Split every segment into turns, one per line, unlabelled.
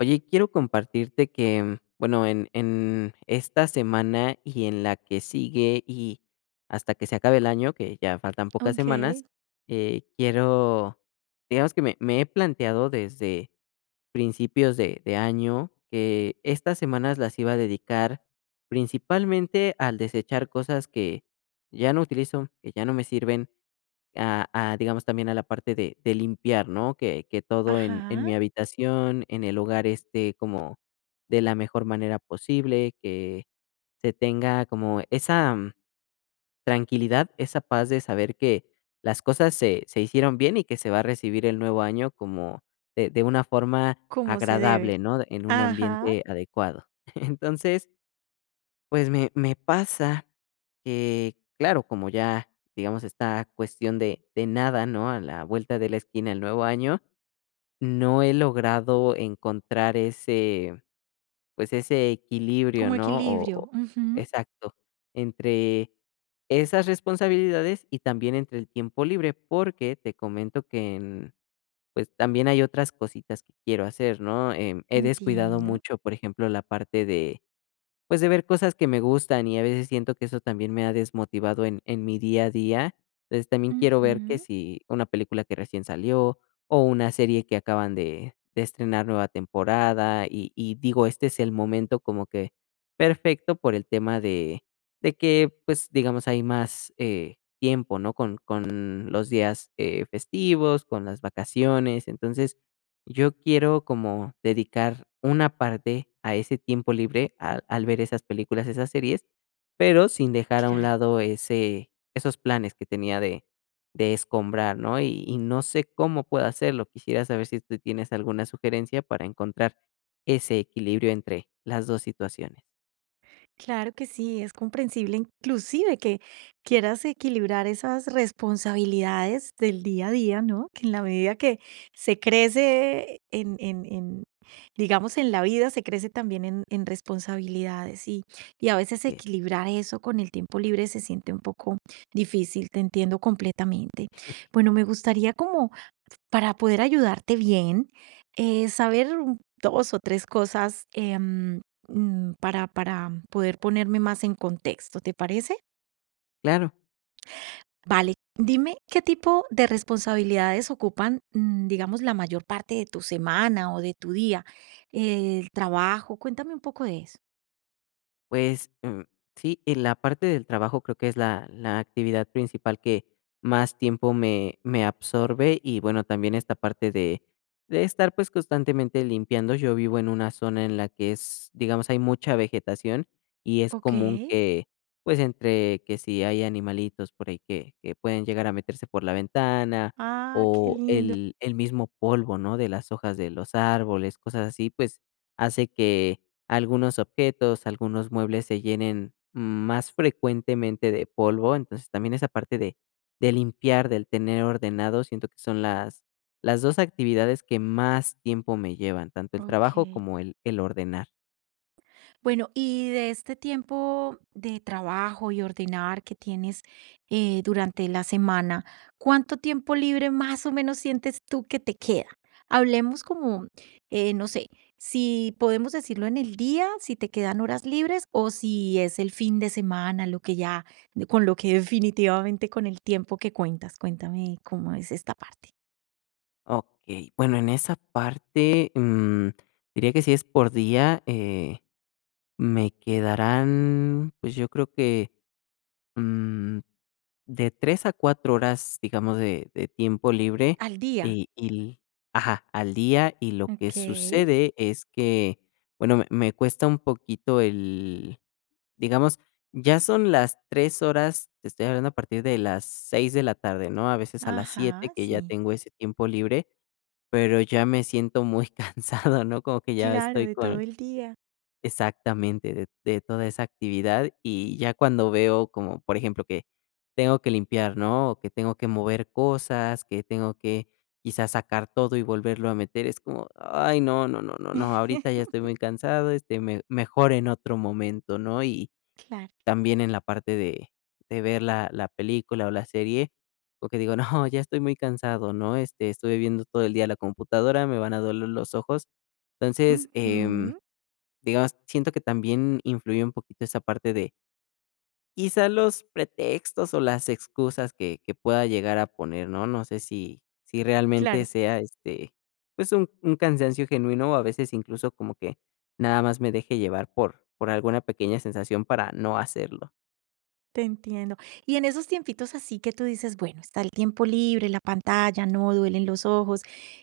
Oye, quiero compartirte que, bueno, en esta semana y en la que sigue y hasta que se acabe el año, que ya faltan pocas semanas,
Okey.
quiero, digamos que me he planteado desde principios de año que estas semanas las iba a dedicar principalmente al desechar cosas que ya no utilizo, que ya no me sirven, a, digamos, también a la parte de limpiar, ¿no? Que todo en mi
Ajá.
habitación, en el hogar esté como de la mejor manera posible, que se tenga como esa, tranquilidad, esa paz de saber que las cosas se hicieron bien y que se va a recibir el nuevo año como de una forma
Como se debe.
agradable, ¿no? En un
Ajá.
ambiente adecuado. Entonces, pues me pasa que, claro, como ya, digamos, esta cuestión de nada, ¿no? A la vuelta de la esquina, el nuevo año, no he logrado encontrar ese, pues, ese equilibrio,
Como
¿no? O
equilibrio.
o
Ujú.
exacto, entre esas responsabilidades y también entre el tiempo libre, porque te comento que en pues, también hay otras cositas que quiero hacer, ¿no? He descuidado
Entiendo.
mucho, por ejemplo, la parte de pues, de ver cosas que me gustan, y a veces siento que eso también me ha desmotivado en mi día a día. Entonces, también quiero ver que
Ujú.
si una película que recién salió, o una serie que acaban de estrenar nueva temporada, y digo, este es el momento como que perfecto por el tema de que, pues, digamos, hay más, tiempo, ¿no? Con los días, festivos, con las vacaciones. Entonces, yo quiero como dedicar una parte a ese tiempo libre al ver esas películas, esas series, pero sin dejar a un
Claro.
lado ese esos planes que tenía de escombrar, ¿no? Y no sé cómo puedo hacerlo. Quisiera saber si tú tienes alguna sugerencia para encontrar ese equilibrio entre las 2 situaciones.
Claro que sí, es comprensible inclusive que quieras equilibrar esas responsabilidades del día a día, ¿no? Que en la medida que se crece digamos, en la vida, se crece también en responsabilidades y a veces
Así es.
equilibrar eso con el tiempo libre se siente un poco difícil, te entiendo completamente. Bueno, me gustaría como para poder ayudarte bien, saber un 2 o 3 cosas, para poder ponerme más en contexto, ¿te parece?
Claro.
Vale, dime qué tipo de responsabilidades ocupan, digamos, la mayor parte de tu semana o de tu día, el trabajo, cuéntame un poco de eso.
Pues, sí, en la parte del trabajo creo que es la actividad principal que más tiempo me absorbe y, bueno, también esta parte de estar, pues, constantemente limpiando. Yo vivo en una zona en la que es, digamos, hay mucha vegetación y es común
Okey.
que, pues, entre que si hay animalitos por ahí que pueden llegar a meterse por la ventana
Ah, qué
o
lindo.
el mismo polvo, ¿no?, de las hojas de los árboles, cosas así, pues, hace que algunos objetos, algunos muebles se llenen más frecuentemente de polvo. Entonces, también esa parte de limpiar, del tener ordenado, siento que son las 2 actividades que más tiempo me llevan, tanto el trabajo
Okey.
como el ordenar.
Bueno, y de este tiempo de trabajo y ordenar que tienes durante la semana, ¿cuánto tiempo libre más o menos sientes tú que te queda? Hablemos como, no sé, si podemos decirlo en el día, si te quedan horas libres o si es el fin de semana, lo que ya, con lo que definitivamente con el tiempo que cuentas, cuéntame cómo es esta parte.
Okey, bueno, en esa parte, diría que si es por día, me quedarán, pues, yo creo que, mm De 3 a 4 horas, digamos, de tiempo libre,
Al día.
y ajá, al día, y lo que
Ok.
sucede es que, bueno, me cuesta un poquito el digamos, ya son las 3 horas, te estoy hablando a partir de las 6 de la tarde, ¿no? A veces a las 7
Ajá,
que ya
sí.
tengo ese tiempo libre, pero ya me siento muy cansado, ¿no? Como que ya
Claro,
estoy
de todo
con
el día.
exactamente, de toda esa actividad, y ya cuando veo como, por ejemplo, que tengo que limpiar, ¿no? O que tengo que mover cosas, que tengo que quizás sacar todo y volverlo a meter, es como, ay, no, no, no, no, no, ahorita ya estoy muy cansado, este, me mejor en otro momento, ¿no? Y
Claro.
también en la parte de ver la película o la serie, porque digo, no, ya estoy muy cansado, ¿no? Este, estuve viendo todo el día la computadora, me van a doler los ojos. Entonces, em
Ujú,
Digamos, siento que también influye un poquito esa parte de, quizá los pretextos o las excusas que pueda llegar a poner, ¿no? No sé si realmente
claro.
sea, este, pues, un cansancio genuino, o a veces incluso como que nada más me deje llevar por alguna pequeña sensación para no hacerlo.
Te entiendo. Y en esos tiempitos así que tú dices, bueno, está el tiempo libre, la pantalla, no duelen los ojos,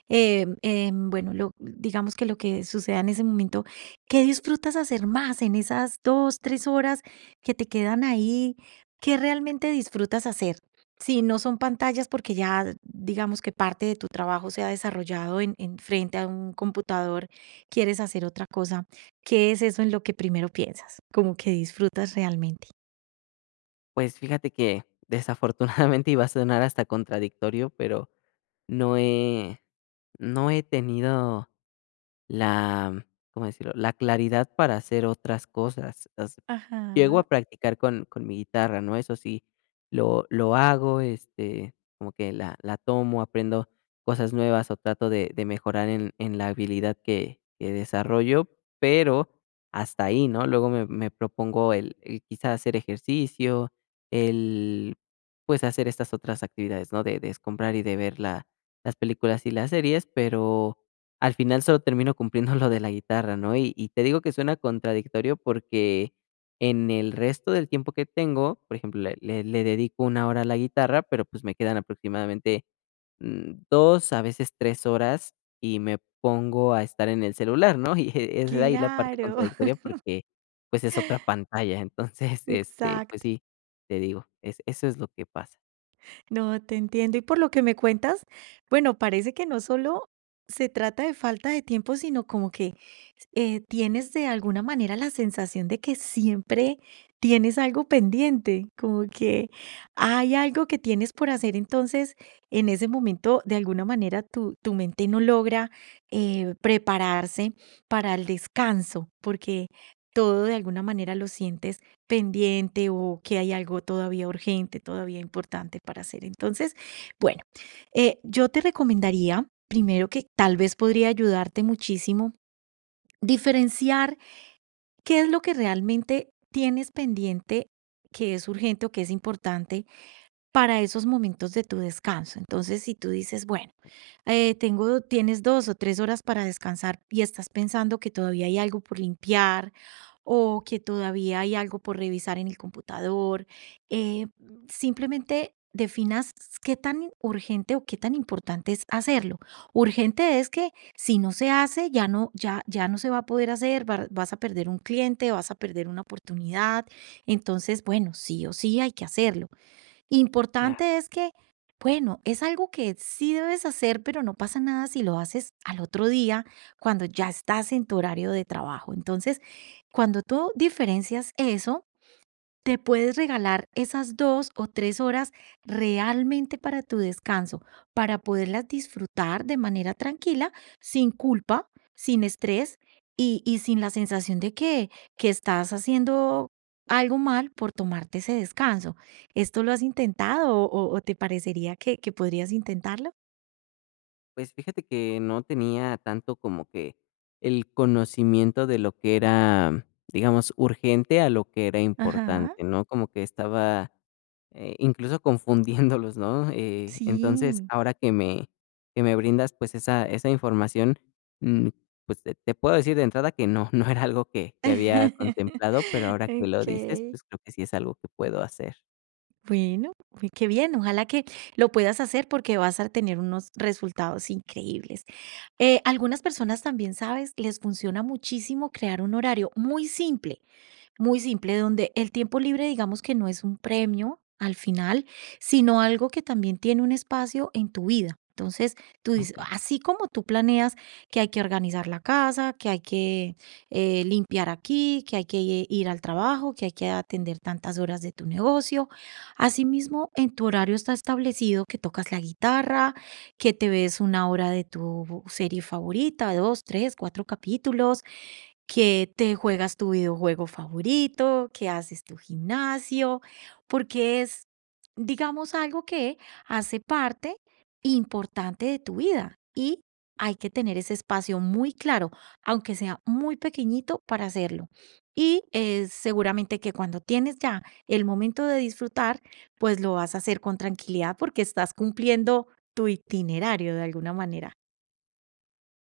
bueno, lo, digamos que lo que suceda en ese momento, ¿qué disfrutas hacer más en esas dos, tres horas que te quedan ahí? ¿Qué realmente disfrutas hacer? Si no son pantallas, porque ya digamos que parte de tu trabajo se ha desarrollado en frente a un computador, quieres hacer otra cosa, ¿qué es eso en lo que primero piensas? Como que disfrutas realmente.
Pues, fíjate que desafortunadamente, y va a sonar hasta contradictorio, pero no he no he tenido la, ¿cómo decirlo?, la claridad para hacer otras cosas. Llego
Ajá,
a practicar con mi guitarra, ¿no? Eso sí, lo hago, este, como que la tomo, aprendo cosas nuevas o trato de mejorar en la habilidad que desarrollo, pero hasta ahí, ¿no? Luego me propongo el quizá hacer ejercicio, el, pues, hacer estas otras actividades, ¿no? De comprar y de ver la las películas y las series, pero al final solo termino cumpliendo lo de la guitarra, ¿no? Y te digo que suena contradictorio porque en el resto del tiempo que tengo, por ejemplo, le dedico una hora a la guitarra, pero, pues, me quedan aproximadamente, dos, a veces 3 horas, y me pongo a estar en el celular, ¿no? Y es ahí la parte
claro,
contradictoria porque, pues, es otra pantalla. Entonces, este, pues
exacto.
sí, te digo, es eso es lo que pasa.
No, te entiendo. Y por lo que me cuentas, bueno, parece que no solo se trata de falta de tiempo, sino como que tienes de alguna manera la sensación de que siempre tienes algo pendiente, como que hay algo que tienes por hacer. Entonces, en ese momento, de alguna manera, tu mente no logra prepararse para el descanso, porque todo de alguna manera lo sientes pendiente o que hay algo todavía urgente, todavía importante para hacer. Entonces, bueno, yo te recomendaría, primero que tal vez podría ayudarte muchísimo, diferenciar qué es lo que realmente tienes pendiente, que es urgente o que es importante para esos momentos de tu descanso. Entonces, si tú dices, bueno, tengo, tienes dos o tres horas para descansar y estás pensando que todavía hay algo por limpiar o que todavía hay algo por revisar en el computador, eh, simplemente definas qué tan urgente o qué tan importante es hacerlo. Urgente es que si no se hace, ya no se va a poder hacer, vas a perder un cliente, vas a perder una oportunidad. Entonces, bueno, sí o sí hay que hacerlo. Importante es que, bueno, es algo que sí debes hacer, pero no pasa nada si lo haces al otro día, cuando ya estás en tu horario de trabajo. Entonces, cuando tú diferencias eso, te puedes regalar esas 2 o 3 horas realmente para tu descanso, para poderlas disfrutar de manera tranquila, sin culpa, sin estrés y sin la sensación de que estás haciendo algo mal por tomarte ese descanso. ¿Esto lo has intentado o te parecería que podrías intentarlo?
Pues fíjate que no tenía tanto como que el conocimiento de lo que era, digamos, urgente a lo que era
Ajá,
importante, ¿no? Como que estaba, incluso confundiéndolos, ¿no? Entonces,
sí.
ahora que me brindas, pues, esa información, mm, pues, te puedo decir de entrada que no, no era algo que había contemplado, pero ahora que lo dices,
Okey.
pues, creo que sí es algo que puedo hacer.
Bueno, uy, qué bien, ojalá que lo puedas hacer porque vas a tener unos resultados increíbles. Algunas personas también, ¿sabes? Les funciona muchísimo crear un horario muy simple, donde el tiempo libre, digamos que no es un premio al final, sino algo que también tiene un espacio en tu vida. Entonces, tú dices,
Okey.
así como tú planeas que hay que organizar la casa, que hay que limpiar aquí, que hay que ir al trabajo, que hay que atender tantas horas de tu negocio, asimismo, en tu horario está establecido que tocas la guitarra, que te ves una hora de tu serie favorita, dos, tres, cuatro capítulos, que te juegas tu videojuego favorito, que haces tu gimnasio, porque es, digamos, algo que hace parte importante de tu vida y hay que tener ese espacio muy claro, aunque sea muy pequeñito, para hacerlo. Y seguramente que cuando tienes ya el momento de disfrutar, pues lo vas a hacer con tranquilidad porque estás cumpliendo tu itinerario de alguna manera.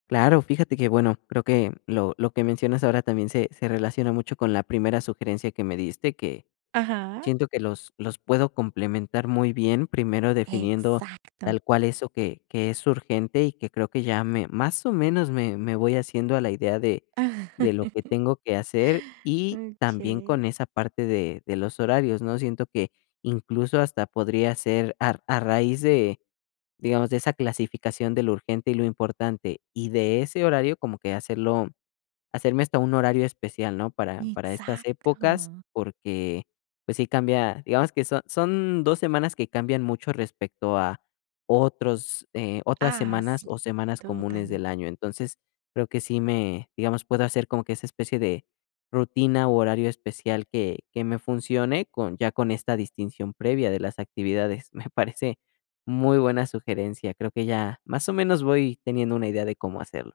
Claro, fíjate que, bueno, creo que lo que mencionas ahora también se relaciona mucho con la primera sugerencia que me diste, que
Ajá.
siento que los puedo complementar muy bien, primero definiendo
Exacto.
tal cual eso que es urgente y que creo que ya me más o menos me voy haciendo a la idea de lo que tengo que hacer y también
Ok.
con esa parte de los horarios, ¿no? Siento que incluso hasta podría ser a raíz de digamos, de esa clasificación de lo urgente y lo importante, y de ese horario como que hacerlo, hacerme hasta un horario especial, ¿no? Para estas épocas,
Exacto.
porque, pues sí cambia, digamos que son 2 semanas que cambian mucho respecto a otros, otras
Ah,
semanas
sí,
o semanas comunes del
totalmente.
año. Entonces, creo que sí me, digamos, puedo hacer como que esa especie de rutina o horario especial que me funcione con ya con esta distinción previa de las actividades. Me parece muy buena sugerencia. Creo que ya más o menos voy teniendo una idea de cómo hacerlo.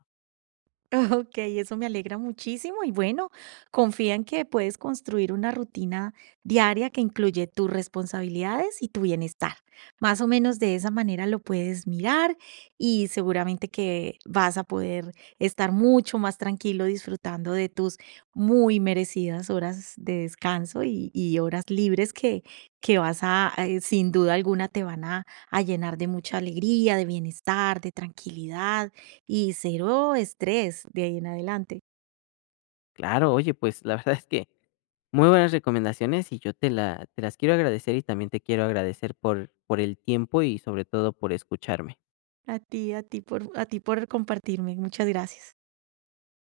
Ok, eso me alegra muchísimo y bueno, confía en que puedes construir una rutina diaria que incluye tus responsabilidades y tu bienestar. Más o menos de esa manera lo puedes mirar y seguramente que vas a poder estar mucho más tranquilo disfrutando de tus muy merecidas horas de descanso y horas libres que vas sin duda alguna, te van a llenar de mucha alegría, de bienestar, de tranquilidad y cero estrés de ahí en adelante.
Claro, oye, pues la verdad es que muy buenas recomendaciones y yo te las quiero agradecer y también te quiero agradecer por el tiempo y sobre todo por escucharme.
A ti por compartirme. Muchas gracias.